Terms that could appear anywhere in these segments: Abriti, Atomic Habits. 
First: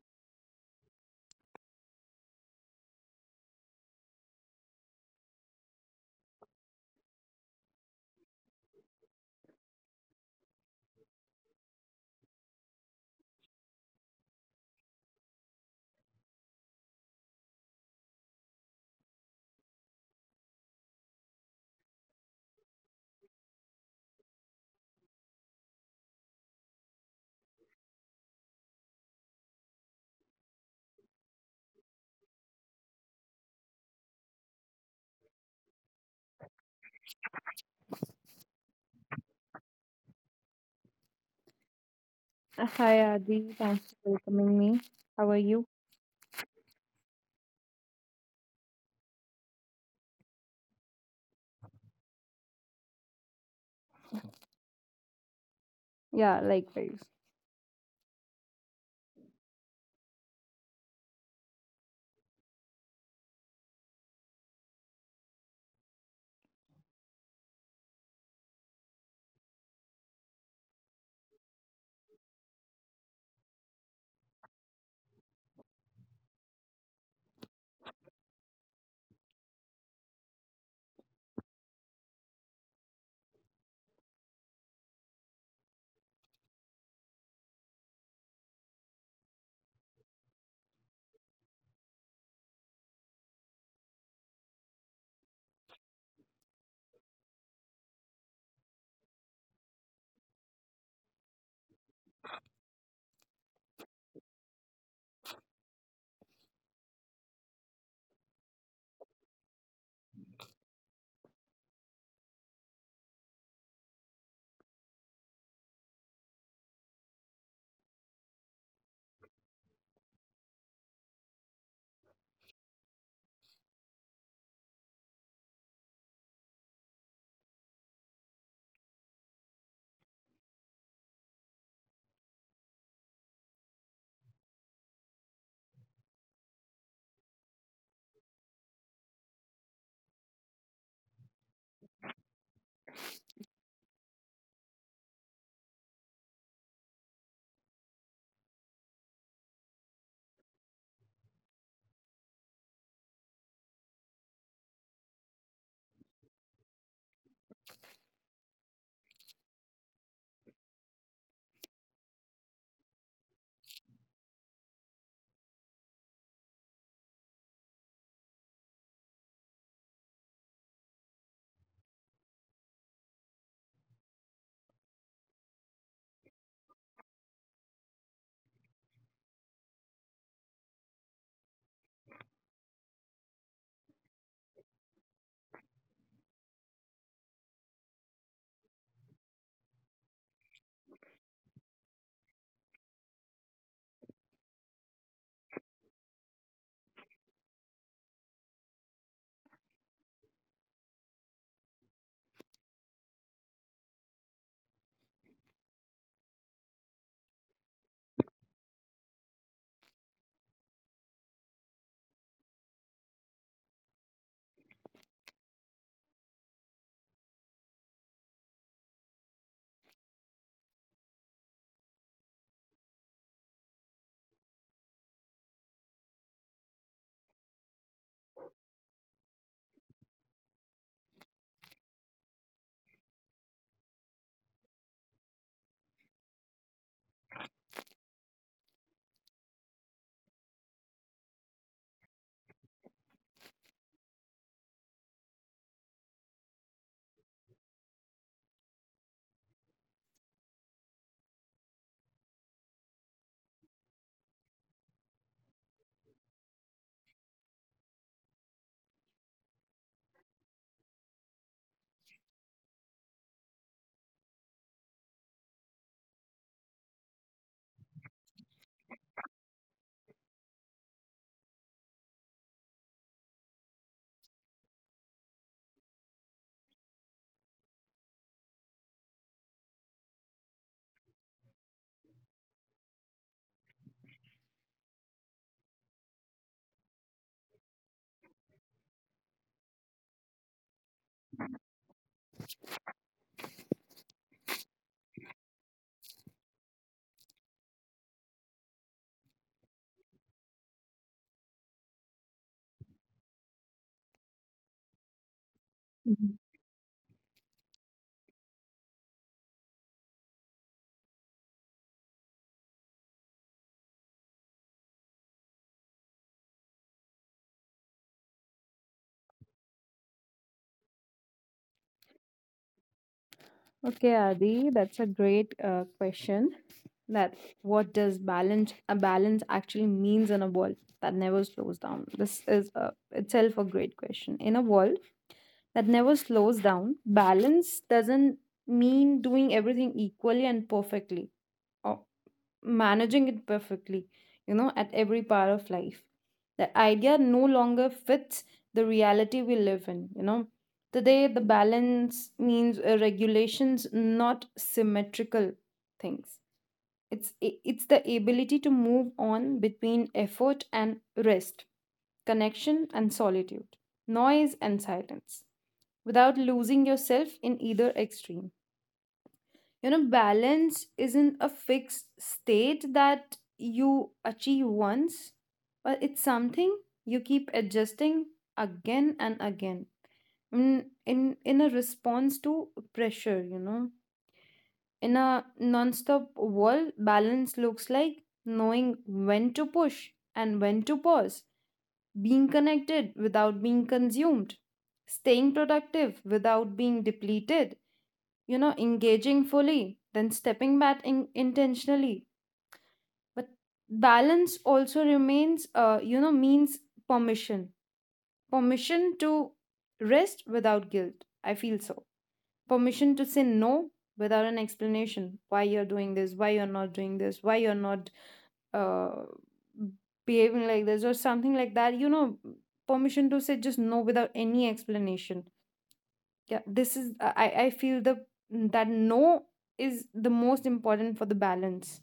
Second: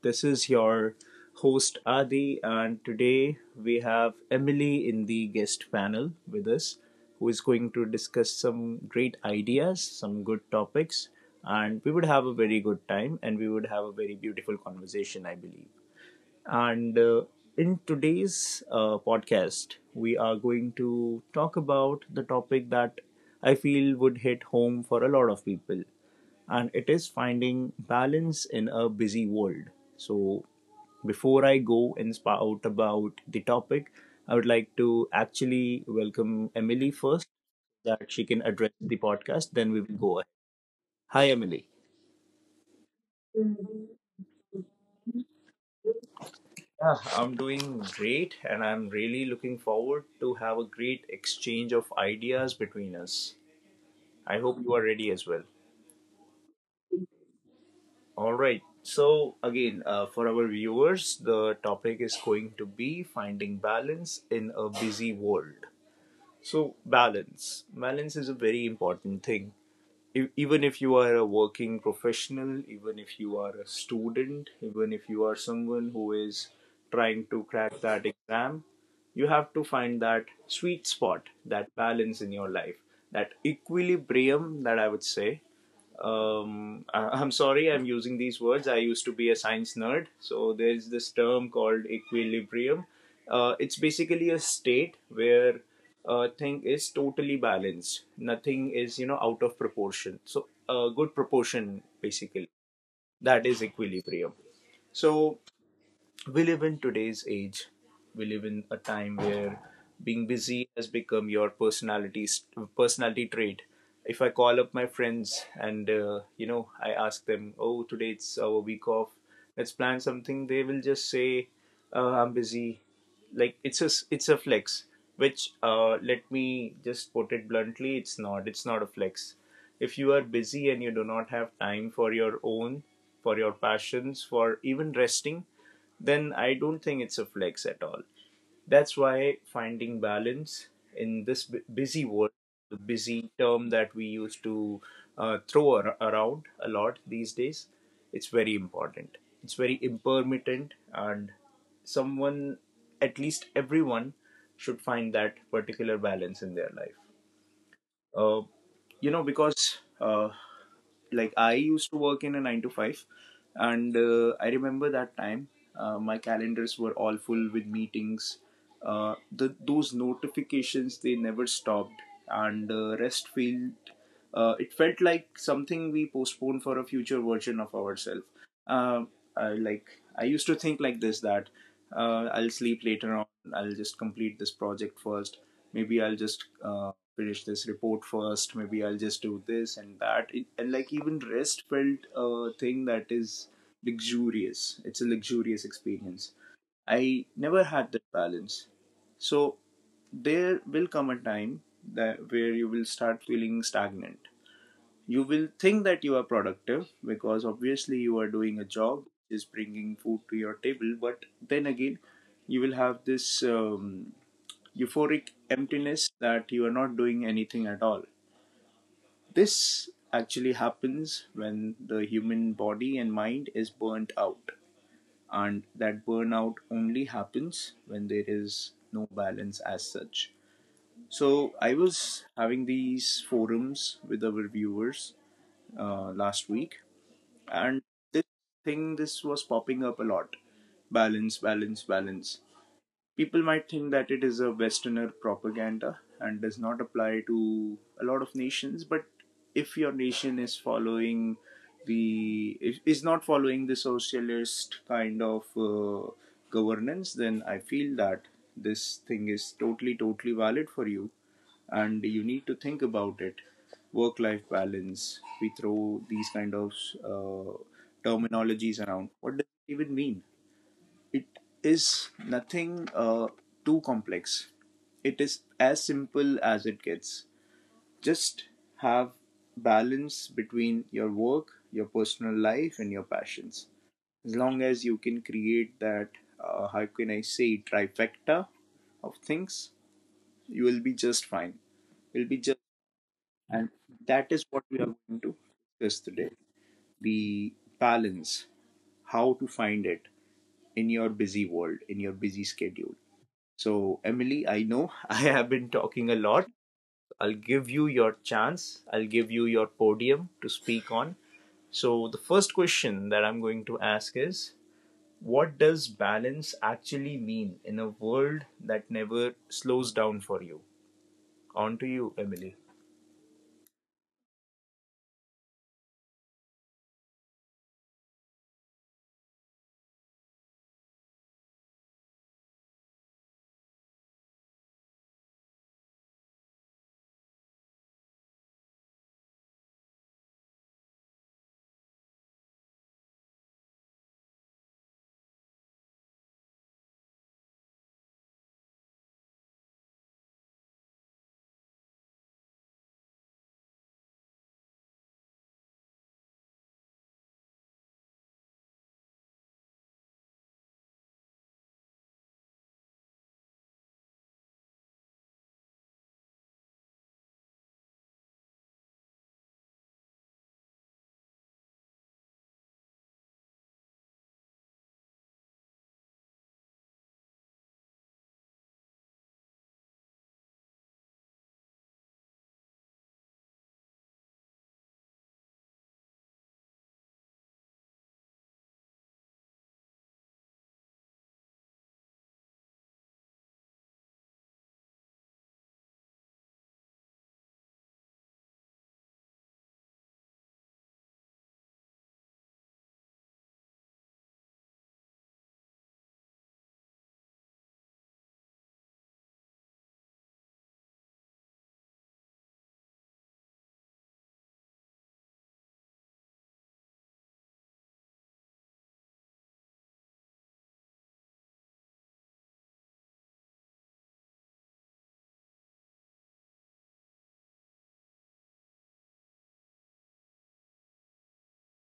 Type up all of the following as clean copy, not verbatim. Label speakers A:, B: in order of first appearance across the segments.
A: This is your host Adi, and today we have Emily in the guest panel with us, who is going to discuss some great ideas, some good topics, and we would have a very good time and we would have a very beautiful conversation, I believe. And in today's podcast, we are going to talk about the topic that I feel would hit home for a lot of people, and it is finding balance in a busy world. So, before I go and spout about the topic, I would like to actually welcome Emily first, so that she can address the podcast. Then we will go ahead. Hi, Emily.
B: Hi Adi, thanks for welcoming me. How are you?
A: Yeah, I'm doing great, and I'm really looking forward to have a great exchange of ideas between us. I hope you are ready as well.
B: Yeah, likewise.
A: All right. So again, for our viewers, the topic is going to be finding balance in a busy world. So, balance, is a very important thing, even if you are a working professional, even if you are a student, even if you are someone who is trying to crack that exam. You have to find that sweet spot, that balance in your life, that equilibrium, that I would say, I, am sorry, I'm using these words. I used to be a science nerd. So there's this term called equilibrium. It's basically a state where a thing is totally balanced. Nothing is out of proportion. So a good proportion, basically. That is equilibrium. So we live in today's age. We live in a time where being busy has become your personality trait. If I call up my friends and I ask them, "Oh, today it's our week off. Let's plan something." They will just say, "I'm busy." Like it's a flex. Which, let me just put it bluntly, it's not. It's not a flex. If you are busy and you do not have time for your own, for your passions, for even resting, then I don't think it's a flex at all. That's why finding balance in this busy world, the busy term that we used to throw around a lot these days, it's very important. It's very impermanent, and someone, at least everyone, should find that particular balance in their life. Uh, because like I used to work in a nine to five, and I remember that time, my calendars were all full with meetings. Those notifications, they never stopped, and rest failed. It felt like something we postponed for a future version of ourselves. Uh, I, like I used to think like this, that I'll sleep later on. I'll just complete this project first. Maybe I'll just finish this report first. Maybe I'll just do this and that. And like, even rest felt a thing that is luxurious. It's a luxurious experience. I never had that balance. So there will come a time that where you will start feeling stagnant. You will think that you are productive, because obviously you are doing a job which is bringing food to your table, but then again you will have this euphoric emptiness, that you are not doing anything at all. This actually happens when the human body and mind is burnt out, and that burnout only happens when there is no balance as such. So I was having these forums with our viewers last week, and this this was popping up a lot. Balance, balance, balance. People might think that it is a westerner propaganda and does not apply to a lot of nations, but if your nation is following the is not following the socialist kind of governance, then I feel that this thing is totally, totally valid for you, and you need to think about it. Work life balance, we throw these kind of uh, terminologies around. What does it even mean? It is nothing too complex. It is as simple as it gets. Just have balance between your work, your personal life, and your passions. As long as you can create that, how can I say, trifecta of things, you will be just fine. You'll be just And that is what we are going to discuss today: the balance, how to find it in your busy world, in your busy schedule. So, Emily, I know, I have been talking a
B: Mhm.
A: lot. I'll give you your chance, I'll give you your podium to speak on. So, the first question that I'm going to ask is, what does balance actually mean in a world that never slows down for you? On to you, Emily.
B: Okay, Adi, that's a great question. That what does balance a balance actually means in a world that never slows down? This is a, itself a great question. In a world that never slows down, balance doesn't mean doing everything equally and perfectly, managing it perfectly, you know, at every part of life. That idea no longer fits the reality we live in, you know. Today, the balance means regulations, not symmetrical things. It's the ability to move on between effort and rest, connection and solitude, noise and silence, without losing yourself in either extreme. You know, balance isn't a fixed state that you achieve once, but it's something you keep adjusting again and again, in in a response to pressure, you know. In a non-stop world, balance looks like knowing when to push and when to pause, being connected without being consumed, staying productive without being depleted, you know, engaging fully, then stepping back intentionally. But balance also remains, means permission, permission to rest without guilt, I feel. So permission to say no without an explanation, why you're doing this, why you're not doing this, why you're not uh, behaving like this or something like that, you know. Permission to say just no without any explanation. Yeah, this is, I feel the that no is the most important for the balance.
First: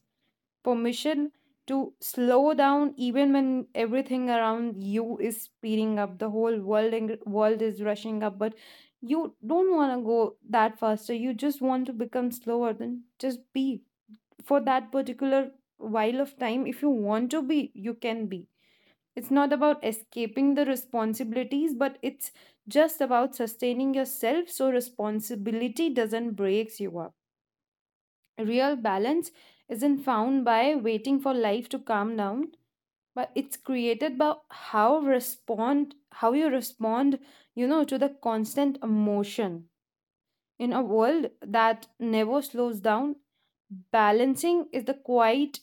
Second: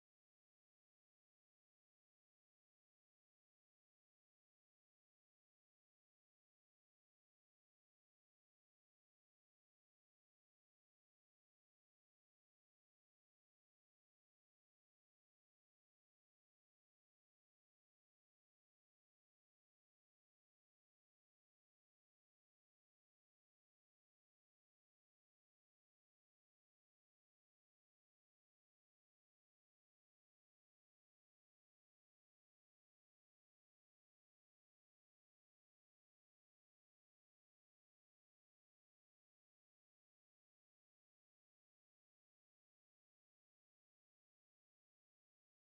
B: Permission to slow down even when everything around you is speeding up. The whole world and world is rushing up, but you don't want to go that faster, you just want to become slower, then just be. For that particular while of time, if you want to be, you can be. It's not about escaping the responsibilities, but it's just about sustaining yourself, so responsibility doesn't breaks you up. Real balance isn't found by waiting for life to calm down, but it's created by how you respond, you know, to the constant emotion. In a world that never slows down, balancing is the quiet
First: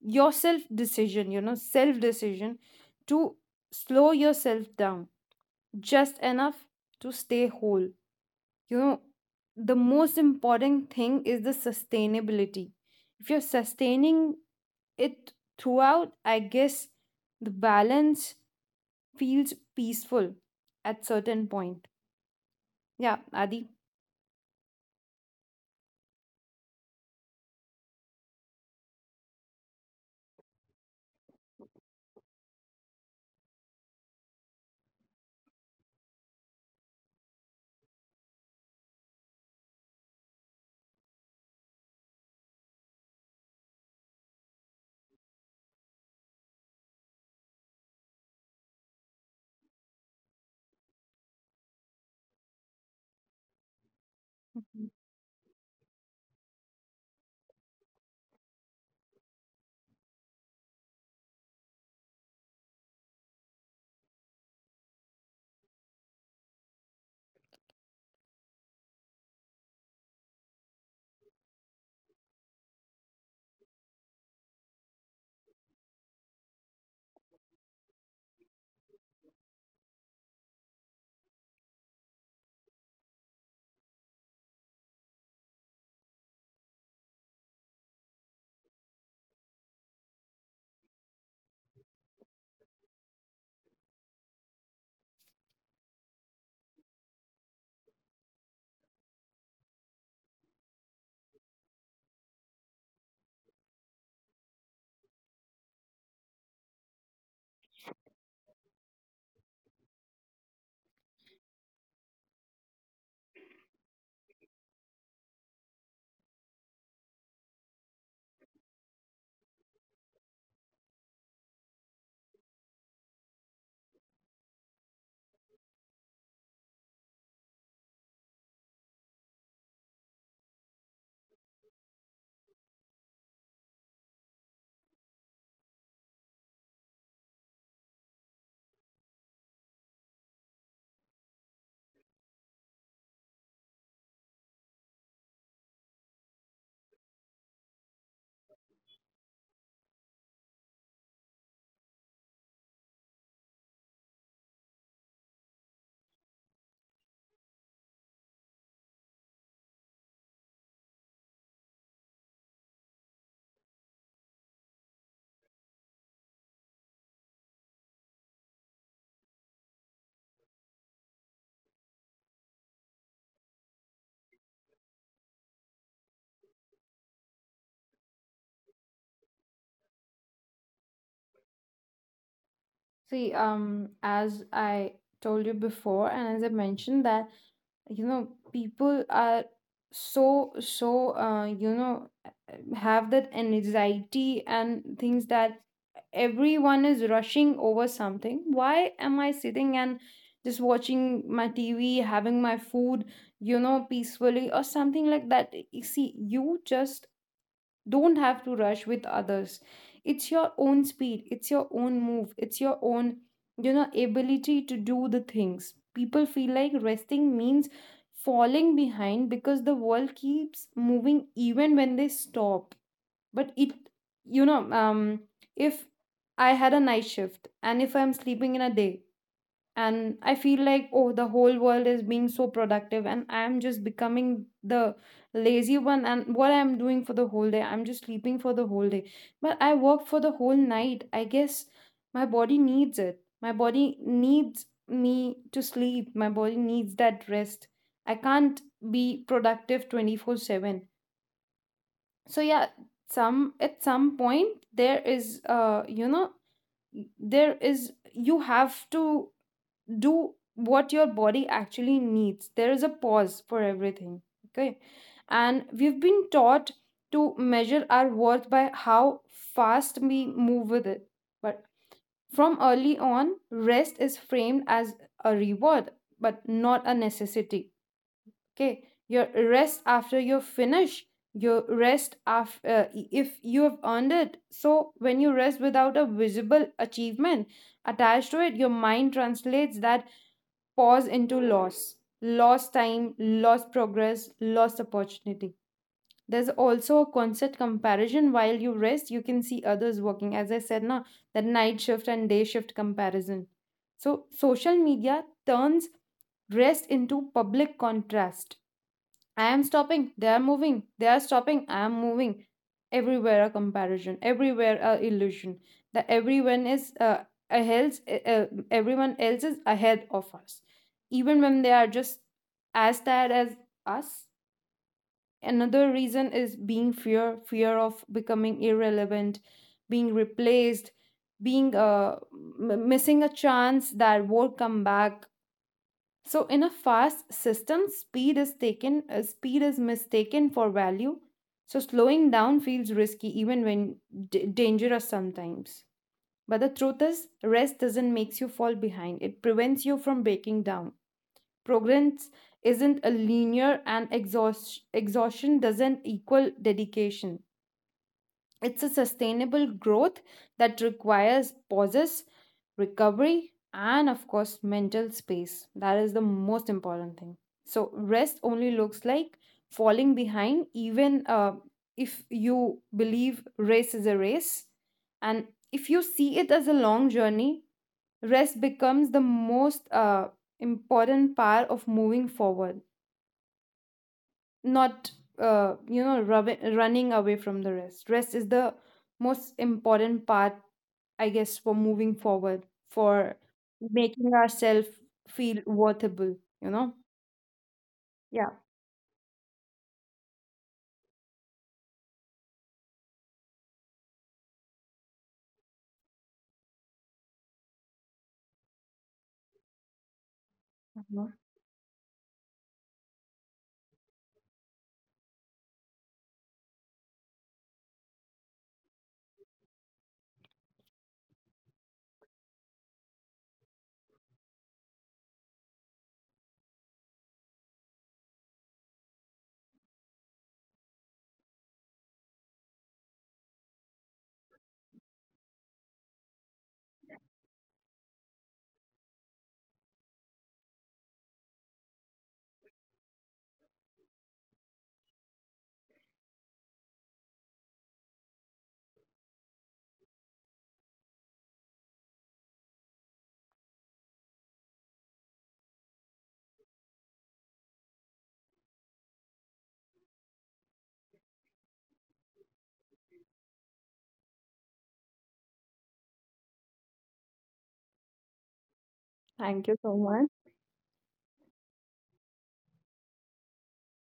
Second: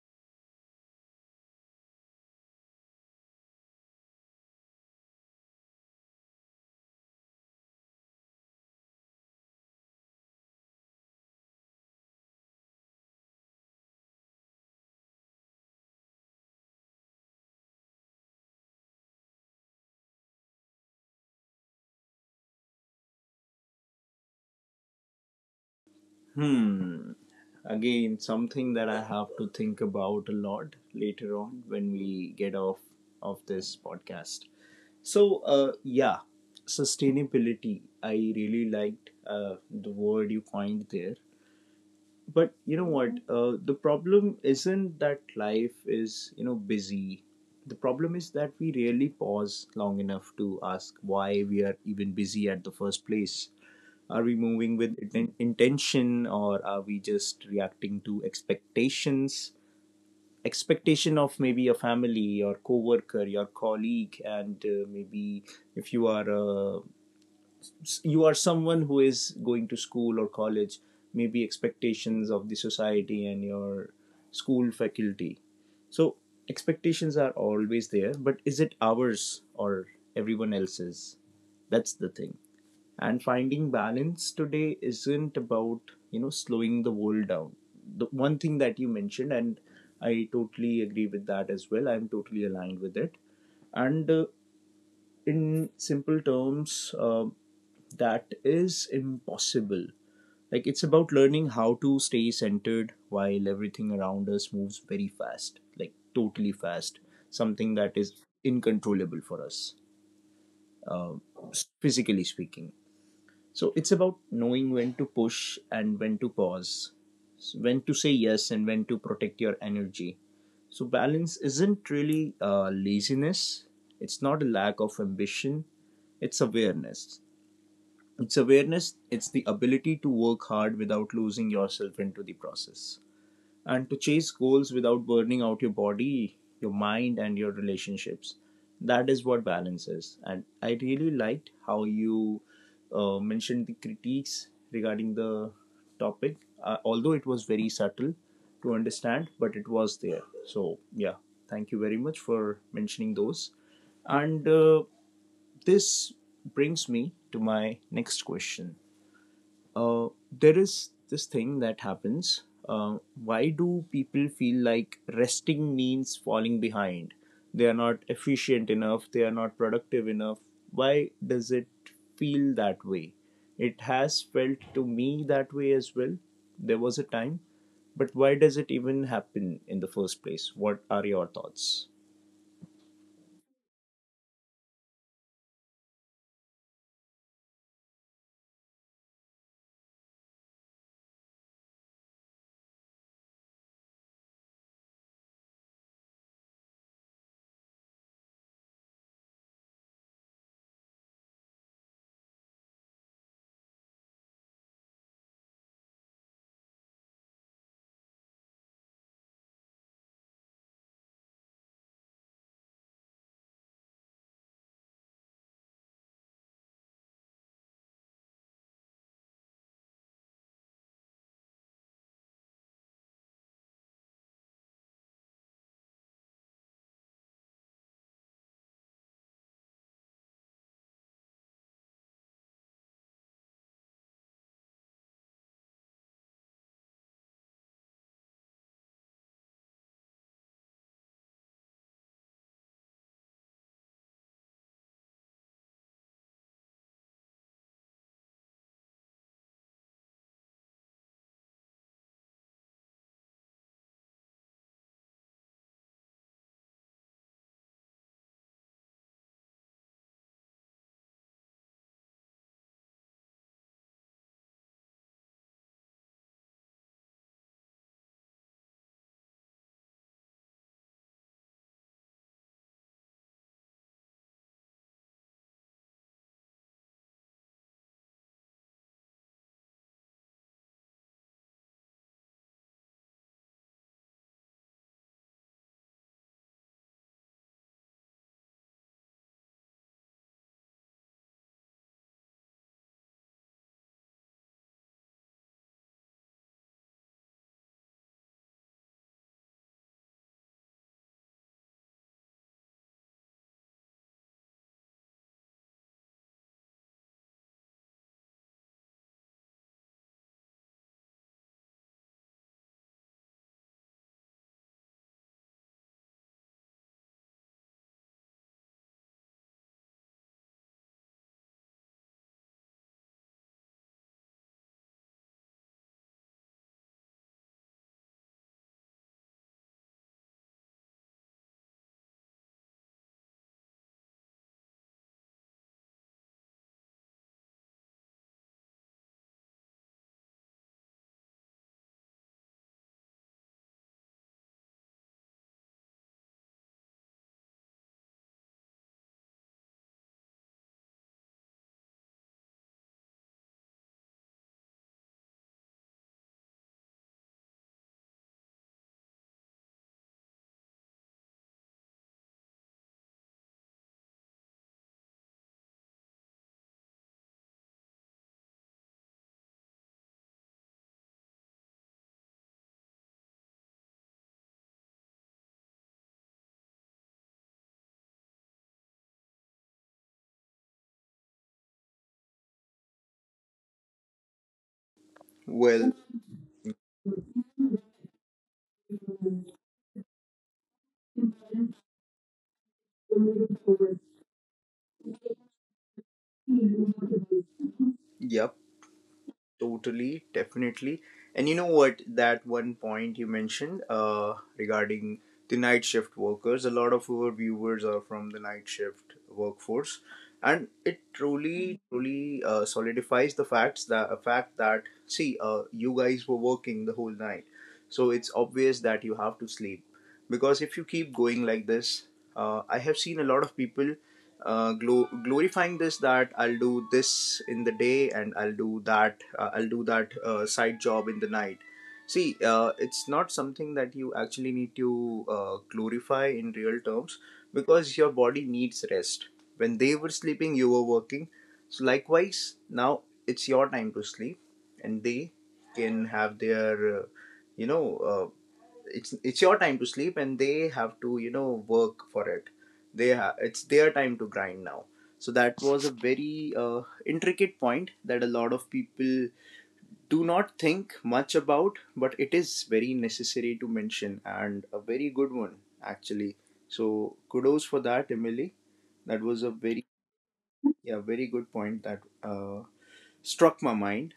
B: yourself decision, you know, self decision to slow yourself down just enough to stay whole. You know, the most important thing is the sustainability. If you're sustaining it throughout, I guess the balance feels peaceful at certain point. Yeah, Adi.
A: Hmm. Again, something that I have to think about a lot later on, when we get off of this podcast. So, yeah, sustainability, I really liked the word you coined there. But you know what? The problem isn't that life is busy. The problem is that we rarely pause long enough to ask why we are even busy at the first place. Are we moving with intention, or are we just reacting to expectations? Expectation of maybe a family, your coworker, your colleague, and maybe, if you are someone who is going to school or college, maybe expectations of the society and your school faculty. So, expectations are always there, but is it ours or everyone else's? That's the thing. And finding balance today isn't about slowing the world down, the one thing that you mentioned, and I totally agree with that as well, I'm totally aligned with it. And in simple terms, that is impossible. Like, it's about learning how to stay centered while everything around us moves very fast, like totally fast, something that is incontrollable for us, uh, physically speaking. So it's about knowing when to push and when to pause. So, when to say yes and when to protect your energy. So balance isn't really laziness, it's not a lack of ambition, it's awareness. It's awareness, it's the ability to work hard without losing yourself into the process, and to chase goals without burning out your body, your mind, and your relationships. That is what balance is. And I really liked how you mentioned the critiques regarding the topic, although it was very subtle to understand, but it was there. So, yeah, thank you very much for mentioning those. And this brings me to my next question. uh, there is this thing that happens. Why do people feel like resting means falling behind? They are not efficient enough, they are not productive enough. Why does it feel that way? It has felt to me that way as well. There was a time. But why does it even happen in the first place? What are your thoughts?
B: See, as I told you before, and as I mentioned that, you know, people are so have that anxiety and things, that everyone is rushing over something. Why am I sitting and just watching my TV, having my food, you know, peacefully or something like that? You see, you just don't have to rush with others. It's your own speed, it's your own move, it's your own, you know, ability to do the things. People feel like resting means falling behind because the world keeps moving even when they stop. But it, you know um if I had a night shift and if I'm sleeping in a day and I feel like, oh, the whole world is being so productive and I am just becoming the lazy one and what I'm doing for the whole day, I'm just sleeping for the whole day, but I work for the whole night. I guess my body needs it. My body needs me to sleep. My body needs that rest. I can't be productive 24/7. So yeah, some at some point, there is, there is, you have to do what your body actually needs. There is a pause for everything. Okay. And we've been taught to measure our worth by how fast we move with it. But from early on, rest is framed as a reward, but not a necessity. Okay. Your rest after you're finished, your rest after, if you have earned it. So when you rest without a visible achievement attached to it, your mind translates that pause into loss, lost time, lost progress, lost opportunity. There's also a constant comparison, while you rest, you can see others working. As I said, na, that night shift and day shift comparison. So social media turns rest into public contrast. I am stopping, they are moving, they are stopping, I am moving. Everywhere a comparison, everywhere a illusion, that everyone is, ahead, everyone else is ahead of us, even when they are just as tired as us. Another reason is being fear, fear of becoming irrelevant, being replaced, being, missing a chance that won't come back. So in a fast system, speed is mistaken for value. So slowing down feels risky, even when dangerous sometimes. But the truth is, rest doesn't make you fall behind. It prevents you from breaking down. Progress isn't a linear and exhaustion doesn't equal dedication. It's a sustainable growth that requires pauses, recovery, and of course, mental space. That is the most important thing. So rest only looks like falling behind, even if you believe race is a race. And if you see it as a long journey, rest becomes the most important part of moving forward, not,
A: Well,
B: running away from the rest. Rest is the most important part, I guess, for moving forward, for making ourselves feel worthable, you know. Yeah.
A: yep. Totally, definitely. And you know what? That one point you mentioned, regarding the night shift workers, a lot of our viewers are from the night shift workforce, and it
B: Mhm.
A: truly, truly solidifies the fact that, see, you guys were working the whole night, so it's obvious that you have to sleep. Because if you keep going like this, I have seen a lot of people glorifying this, that I'll do this in the day and I'll do that side job in the night. See, it's not something that you actually need to glorify in real terms, because your body needs rest. When they were sleeping, you were working, so likewise now it's your time to sleep, and they can have their, you know uh, it's your time to sleep, and they have to, you know, work for it. It's their time to grind now. So that was a very intricate point that a lot of people do not think much about, but it is very necessary to mention, and a very good one actually. So, kudos for that, Emily. That was a
B: Thank you
A: very,
B: so much.
A: yeah, very good point, that struck my mind.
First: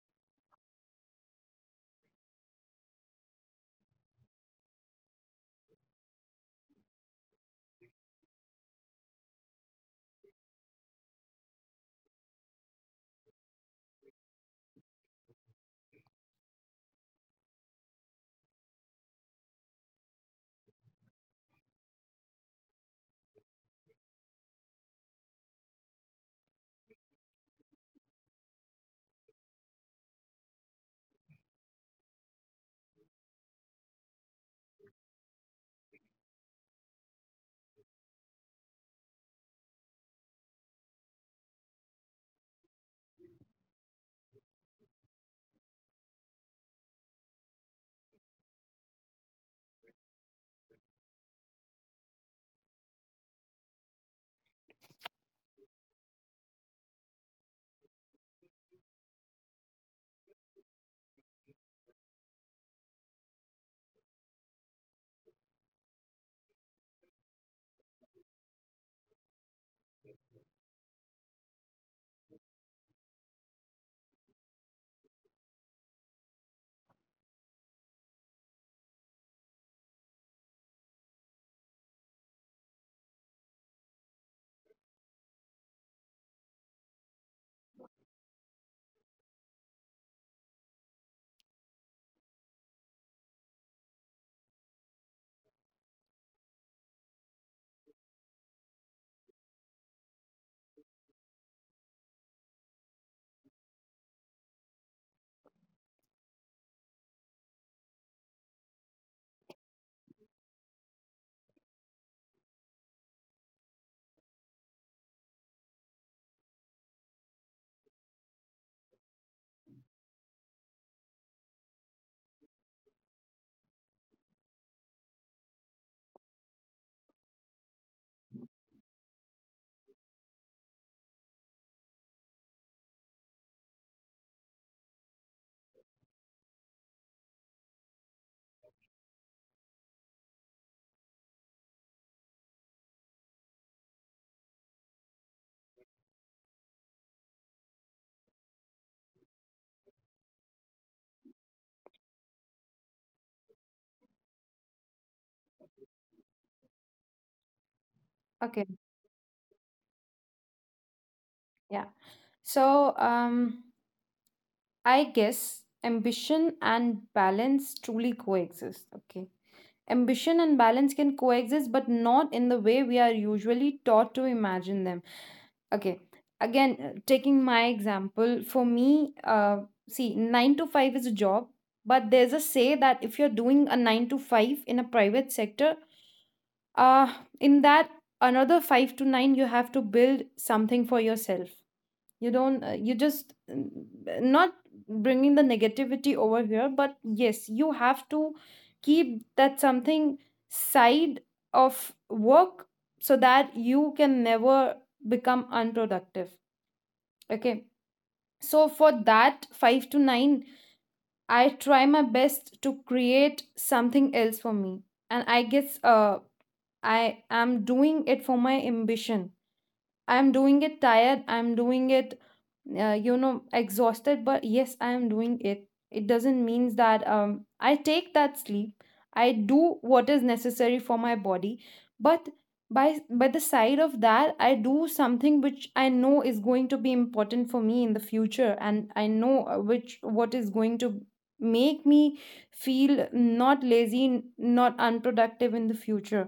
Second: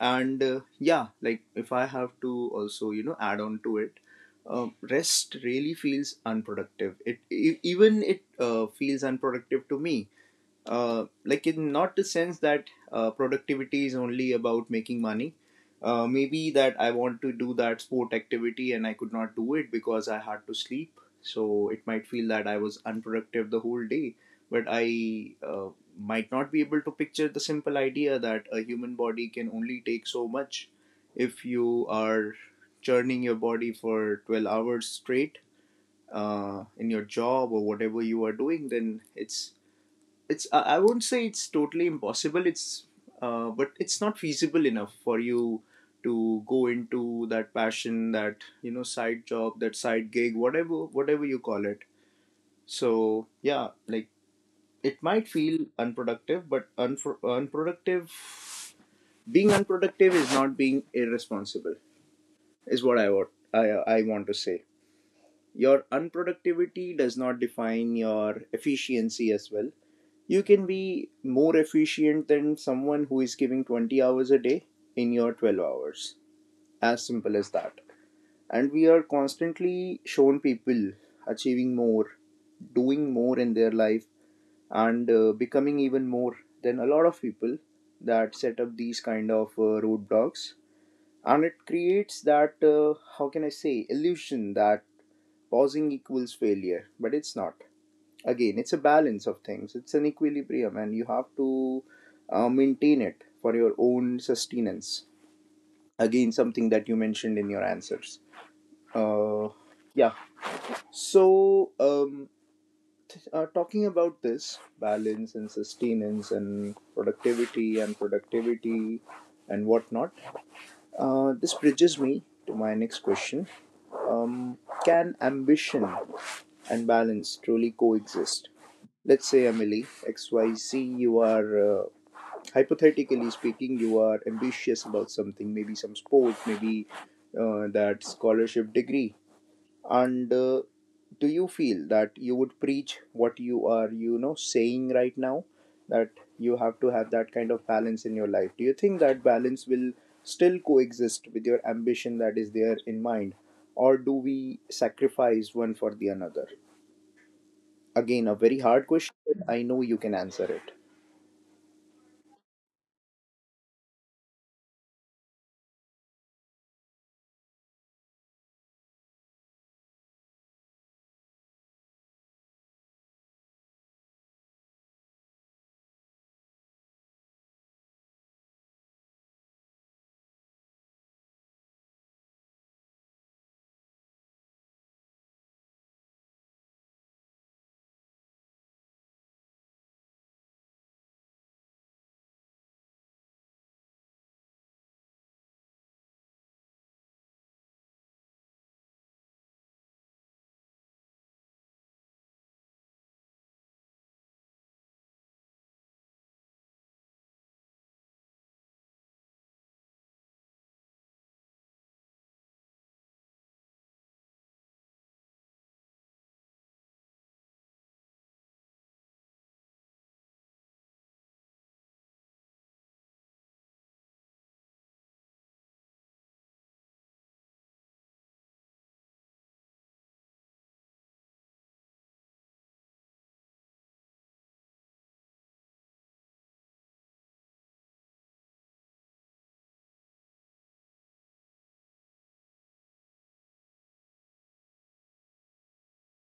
A: And yeah, like, if I have to also, you know, add on to it, rest really feels unproductive. It e- even it feels unproductive to me. Like, in not the sense that productivity is only about making money. Maybe that I want to do that sport activity and I could not do it because I had to sleep, so it might feel that I was unproductive the whole day. But I, might not be able to picture the simple idea that a human body can only take so much. If you are churning your body for 12 hours straight, in your job or whatever You are doing then it's, I wouldn't say it's totally impossible. It's But it's not feasible enough for you to go into that passion, that side job, that side gig, whatever you call it. So yeah, like it might feel unproductive, but unproductive, being unproductive is not being irresponsible. Is what I want to say. Your unproductivity does not define your efficiency as well. You can be more efficient than someone who is giving 20 hours a day in your 12 hours. As simple as that. And we are constantly shown people achieving more, doing more in their life, and becoming even more than a lot of people that set up these kind of roadblocks. And it creates that, how can I say, illusion that pausing equals failure, but it's not. Again, it's a balance of things, it's an equilibrium, and you have to maintain it for your own sustenance. Again, something that you mentioned in your answers. uh, yeah so um, Talking about this balance and sustenance and productivity and whatnot, this bridges me to my next question. um, can ambition and balance truly coexist? Let's say, Emily, XYZ, you are, hypothetically speaking, you are ambitious about something, maybe some sport, maybe that scholarship degree. And do you feel that you would preach what you are, saying right now? That you have to have that kind of balance in your life. Do you think that balance will still coexist with your ambition that is there in mind? Or do we sacrifice one for the another? Again, a very
B: Okay,
A: hard question, but I know you can answer it.
B: yeah, so I guess ambition and balance truly coexist. Okay, ambition and balance can coexist, but not in the way we are usually taught to imagine them. Okay. Again, taking my example, for me, see, nine to five is a job, but there's a say that if you're doing a nine to five in a private sector, uh, in that another five to nine, you have to build something for yourself. You don't, you just, not bringing the negativity over here, but yes, you have to keep that something side of work so that you can never become unproductive. Okay. So for that 5 to 9, I try my best to create something else for me. And I guess I am doing it for my ambition. I'm doing it tired. I'm doing it, exhausted, but yes, I am doing it. It doesn't mean that I take that sleep. I do what is necessary for my body, but by the side of that, I do something which I know is going to be important for me in the future, and I know, which what is going to make me feel not lazy, not unproductive in the future.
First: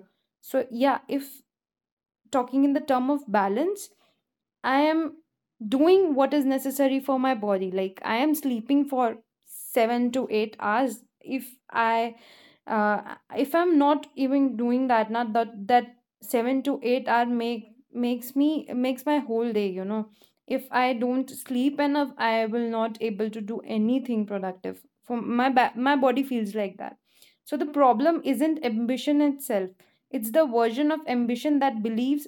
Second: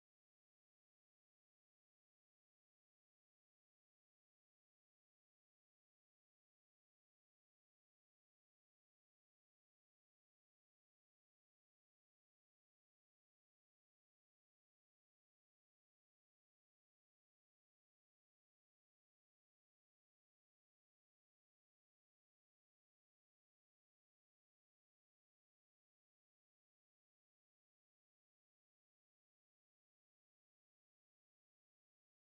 B: So yeah, if talking in the term of balance, I am doing what is necessary for my body. Like I am sleeping for 7 to 8 hours. If I, if I'm not even doing that, not that 7 to 8 hour makes my whole day. You know, if I don't sleep enough, I will not able to do anything productive. For my my body feels like that. So the problem isn't ambition itself. It's the version of ambition that believes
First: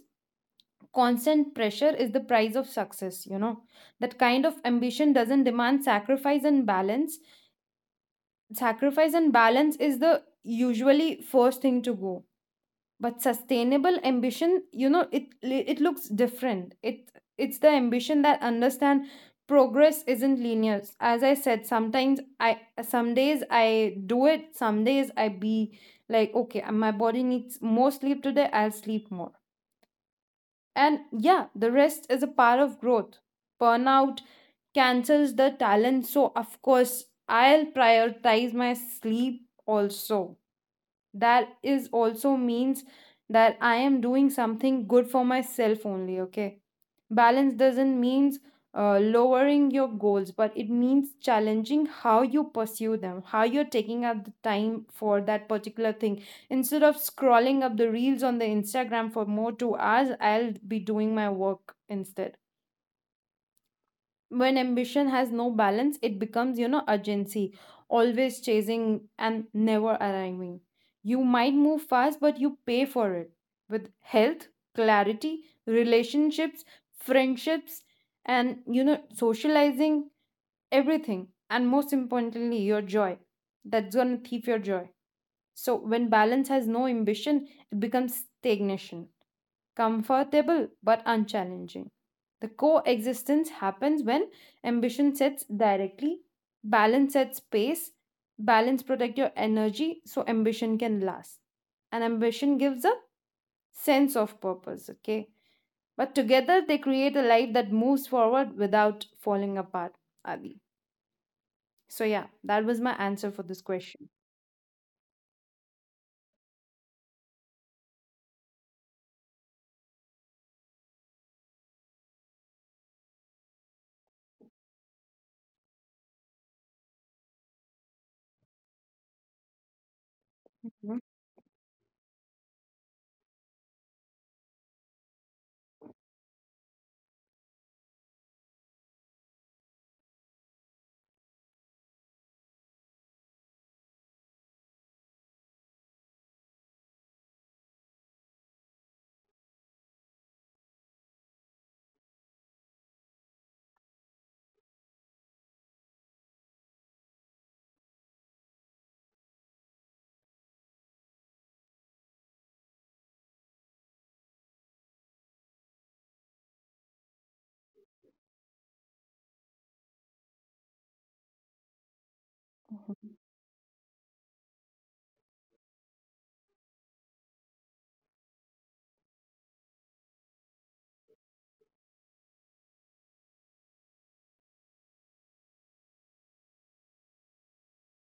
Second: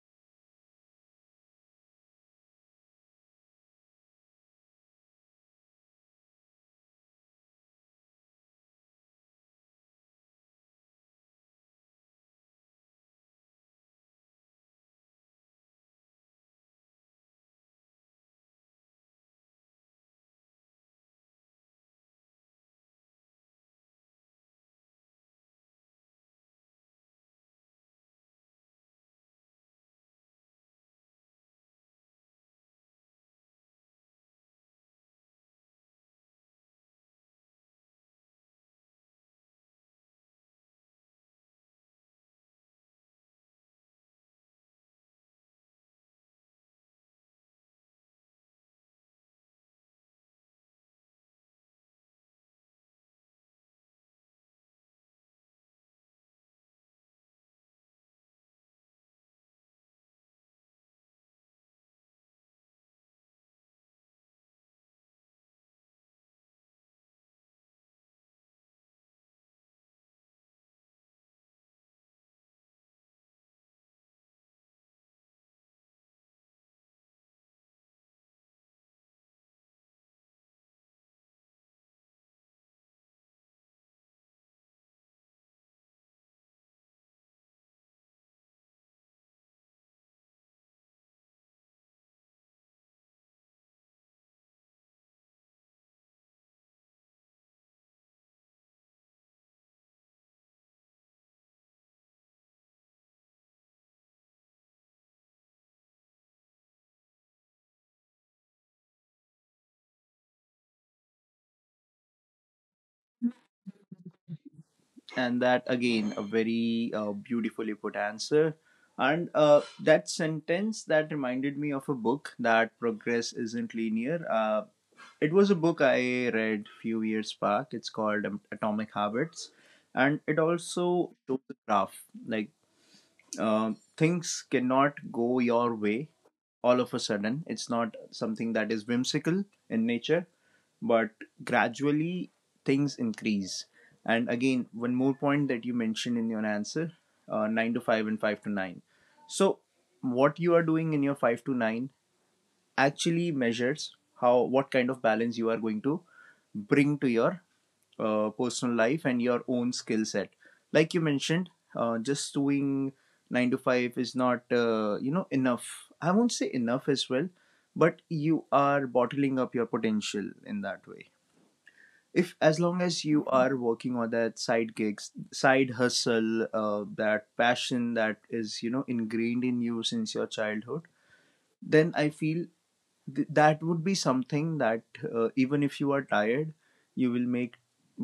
B: constant pressure is the price of success, you know. That kind of ambition doesn't demand sacrifice and balance. Sacrifice and balance is the usually first thing to go. But sustainable ambition, you know, it looks different. It's the ambition that understand progress isn't linear. As I said, sometimes I some days I do it, some days I be like, okay, my body needs more sleep today, I'll sleep more. And yeah, the rest is a part of growth. Burnout cancels the talent. So, of course, I'll prioritize my sleep also. That is also means that I am doing something good for myself only. Okay, balance doesn't means lowering your goals, but it means challenging how you pursue them, how you're taking up the time for that particular thing. Instead of scrolling up the reels on the Instagram for more 2 hours, I'll be doing my work instead. When ambition has no balance, it becomes, you know, urgency, always chasing and never arriving. You might move fast, but you pay for it with health, clarity, relationships, friendships, and you know, socializing, everything, and most importantly, your joy. That's going to thief your joy. So when balance has no ambition, it becomes stagnation, comfortable but unchallenging. The coexistence happens when ambition sets directly, balance sets pace, balance protect your energy so ambition can last. And ambition gives a sense of purpose, okay? But together they create a life that moves forward without falling apart, Adi. So yeah, that was my answer for this question.
A: And that, again, a very beautifully put answer. And that sentence that reminded me of a book that progress isn't linear. It was a book I read few years back. It's called Atomic Habits, and it also shows the graph. Like things cannot go your way all of a sudden. It's not something that is whimsical in nature, but gradually things increase. And again, one more point that you mentioned in your answer, 9 to 5 and 5 to 9. So, what you are doing in your 5 to 9 actually measures how, what kind of balance you are going to bring to your personal life and your own skill set. Like you mentioned, just doing 9 to 5 is not, enough. I won't say enough as well, but you are bottling up your potential in that way. If as long as you are working on that side gigs, side hustle, that passion that is ingrained in you since your childhood, then I feel that would be something that, even if you are tired, you will make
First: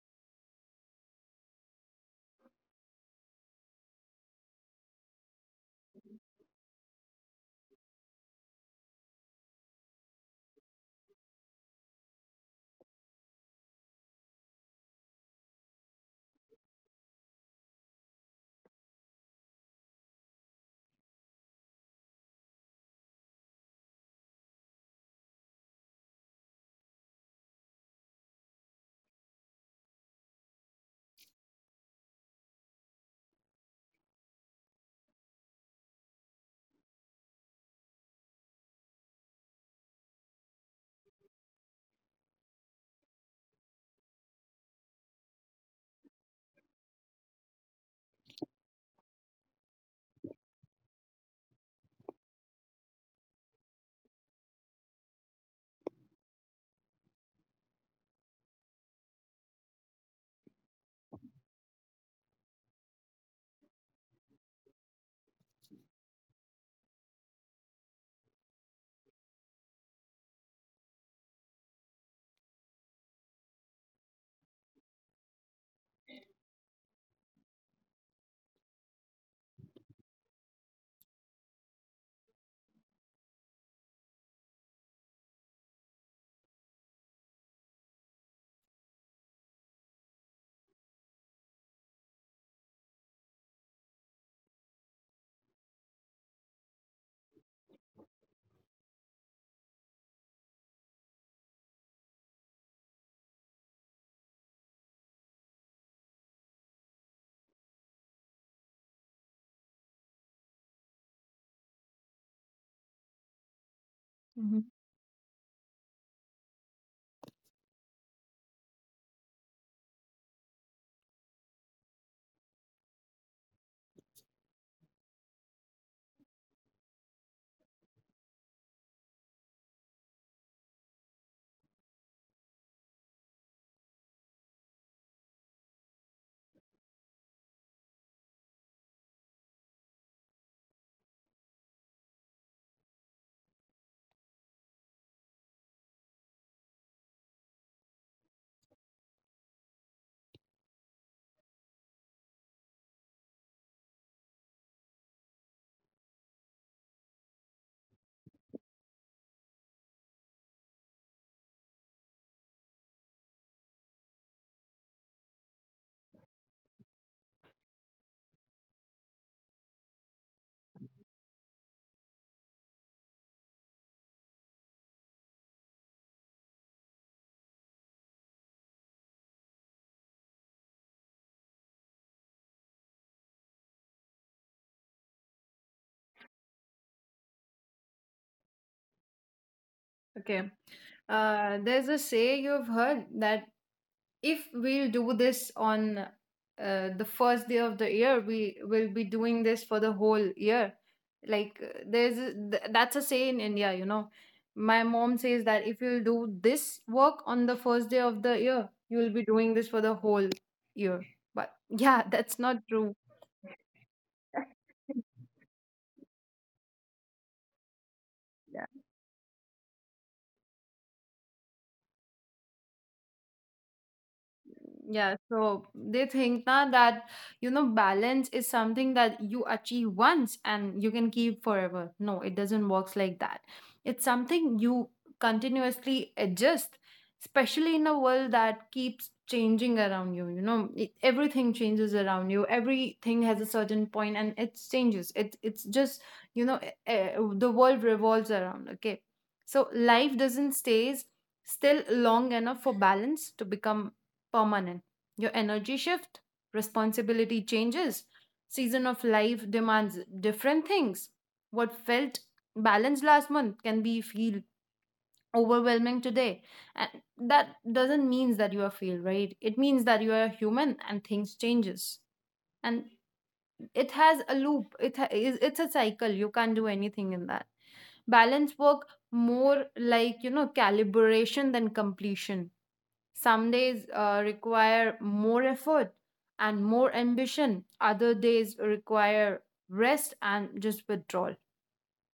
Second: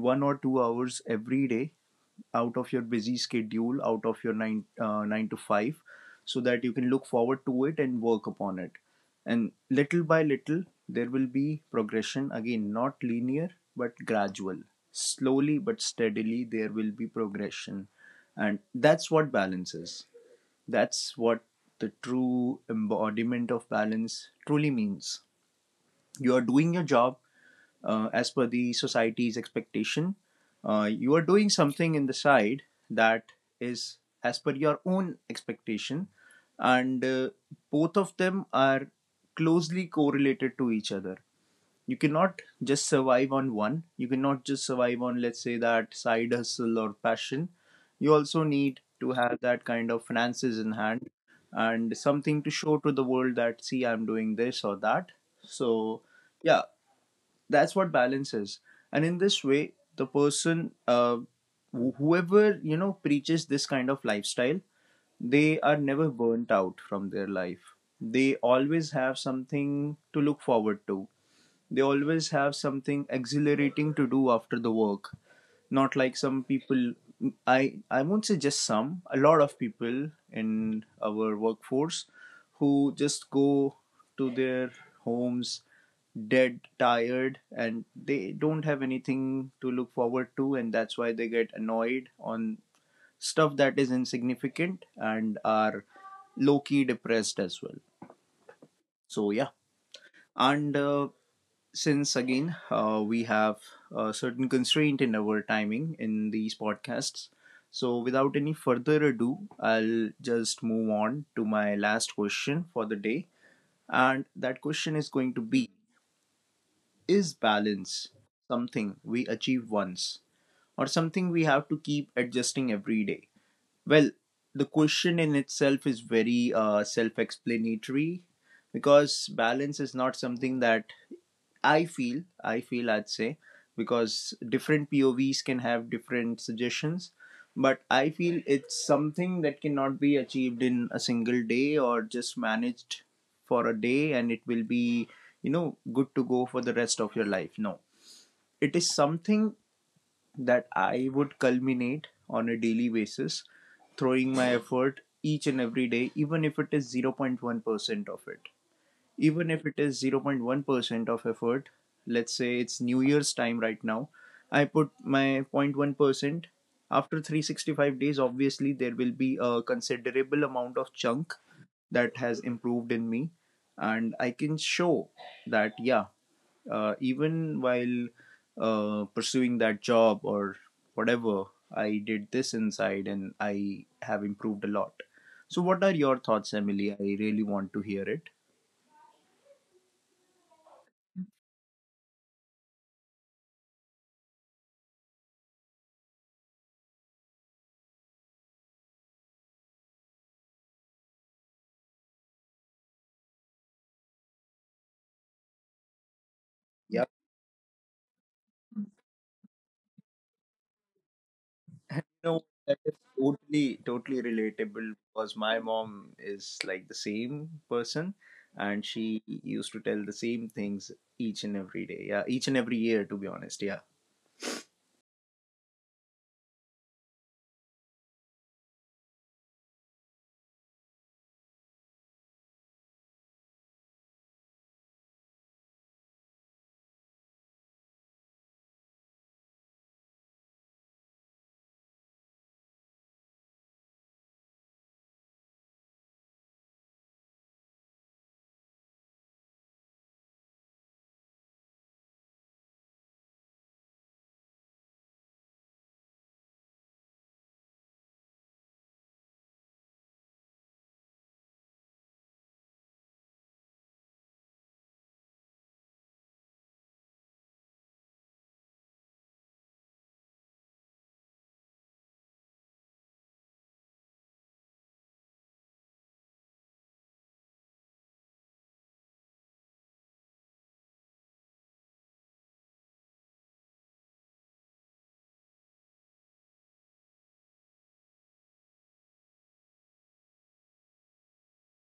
A: 1 or 2 hours every day out of your busy schedule, out of your nine to five, so that you can look forward to it and work upon it. And little by little, there will be progression, again, not linear but gradual. Slowly but steadily, there will be progression, and that's what balance is. That's what the true embodiment of balance truly means. You are doing your job as per the society's expectation, you are doing something in the side that is as per your own expectation, and both of them are closely correlated to each other. You cannot just survive on one, you cannot just survive on, let's say, that side hustle or passion. You also need to have that kind of finances in hand, and something to show to the world that, see, I'm doing this or that. So yeah, that's what balance is. And in this way, the person, whoever preaches this kind of lifestyle, they are never burnt out from their life. They always have something to look forward to, they always have something exhilarating to do after the work. Not like some people, I won't say just some, a lot of people in our workforce, who just go to their homes dead, tired, and they don't have anything to look forward to, and that's why they get annoyed on stuff that is insignificant and are low key depressed as well. So, yeah. And since again we have a certain constraint in our timing in these podcasts, so without any further ado, I'll just move on to my last question for the day, and
B: Mhm.
A: that question is going to be, is balance something we achieve once or something we have to keep adjusting every day? Well, the question in itself is very self-explanatory, because balance is not something that I feel, I'd say, because different POVs can have different suggestions. But I feel it's something that cannot be achieved in a single day or just managed for a day and it will be, good to go for the rest of your life. No, it is something that I would culminate on a daily basis, throwing my effort each and every day, even if it is 0.1% of effort. Let's say it's new year's time right now, I put my 0.1%. After 365 days, obviously there will be a considerable amount of chunk that has improved in me, and I can show that, yeah, even while pursuing that job or whatever, I did this inside and I have improved a lot. So what are your thoughts, Emily? I really want to hear it.
B: Okay. There's a say you've heard that if we'll do this on, the first day of the year, we will be doing this for the whole year. Like, that's a say in India, you know. My mom says that if you'll do this
A: Yeah.
B: work on the first day of the year, you will be doing this for the whole year. But yeah,
A: No,
B: that's not
A: that is
B: true.
A: totally, totally relatable because my mom is like the same person, and she used to tell the same things each and every day. Yeah, each and every year, to be honest. Yeah,
B: Yeah, so they think na that, you know, balance is something that you achieve once and you can keep forever. No, it doesn't works like that. It's something you continuously adjust, especially in a world that keeps changing around you. You know, it, everything changes around you. Everything has a certain point and it changes. It's just, you know, the world revolves around. Okay, so life doesn't stays still long enough for balance to become permanent. Your energy shift, responsibility changes, season of life demands different things. What felt balanced last month can be feel overwhelming today. And that doesn't mean that you are failed, right? It means that you are human and things changes. And it has a loop. It ha- is it's a cycle. You can't do anything in that. Balance work more like, you know, calibration than completion. Some days require more effort and more ambition, other days require rest and just withdrawal.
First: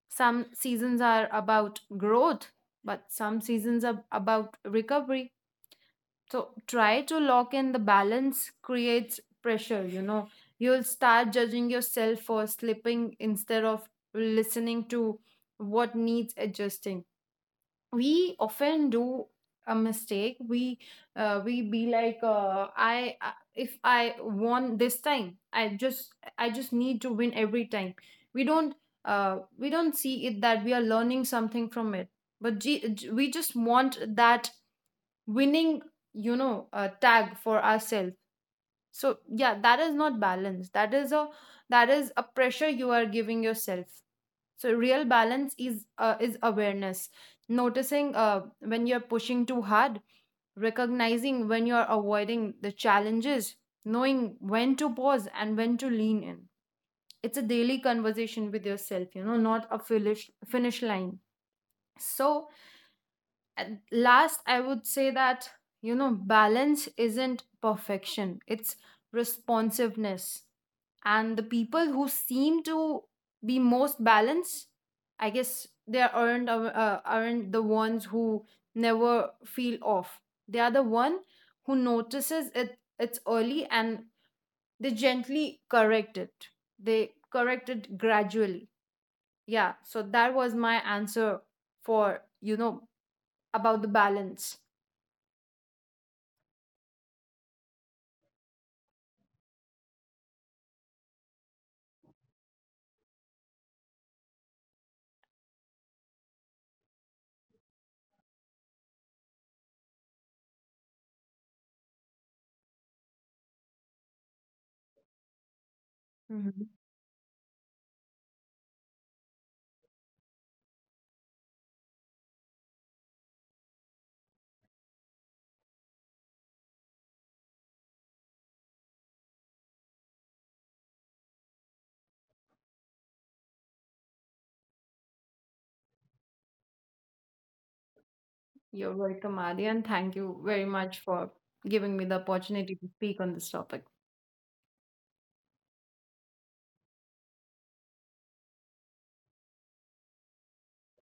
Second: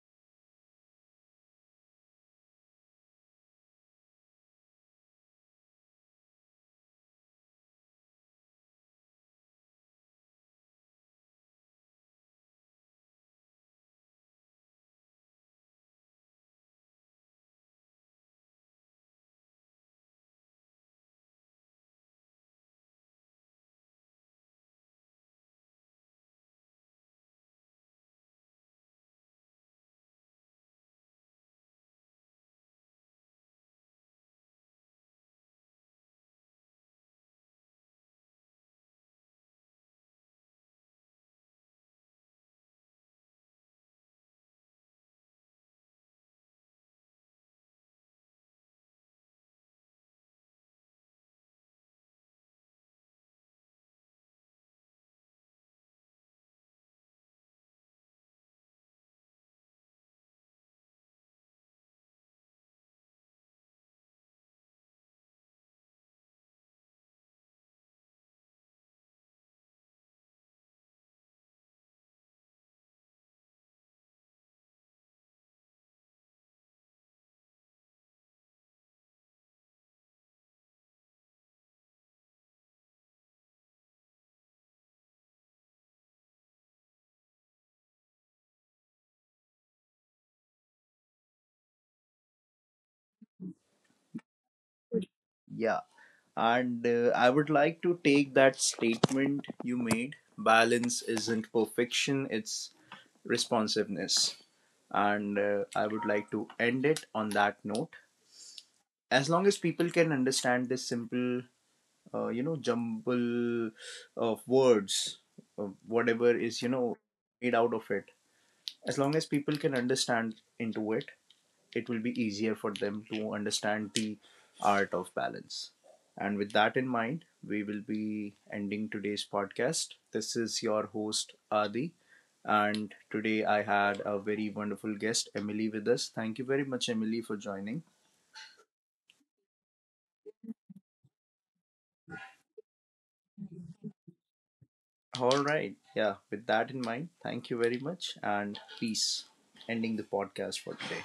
B: Some seasons are about growth, but some seasons are about recovery. So try to lock in the balance creates pressure, you know. You'll start judging yourself for slipping instead of listening to what needs adjusting. We often do a mistake. We be like, if I won this time, I just need to win every time. We don't, we don't see it that we are learning something from it, but we just want that winning, you know, tag for ourselves. So yeah, that is not balance. That is a, that is a pressure you are giving yourself. So real balance is, is awareness, noticing when you're pushing too hard, recognizing when you're avoiding the challenges, knowing when to pause and when to lean in. It's a daily conversation with yourself, you know, not a finish line. So at last, I would say that, you know, balance isn't perfection, it's responsiveness. And the people who seem to be most balanced, I guess they aren't the ones who never feel off. They are the one who notices it it's early and they gently correct it. They correct it gradually. Yeah, so that was my answer for, you know, about the balance.
A: yeah. And I would like to take that statement you made, balance isn't perfection, it's responsiveness. And I would like to end it on that note. As long as people can understand this simple jumble of words, whatever is
B: Mhm.
A: made out of it, as long as people can understand into it, it will be easier for them to understand the art of balance. And with that in mind, we will be ending today's podcast. This is your host Adi, and today I had a very wonderful guest Emily with us. Thank you very much, Emily, for joining.
B: You're welcome, Adi, and thank you very much for giving me the opportunity to speak on this topic.
A: All right. Yeah. With that in mind, thank you very much and peace. Ending the podcast for today.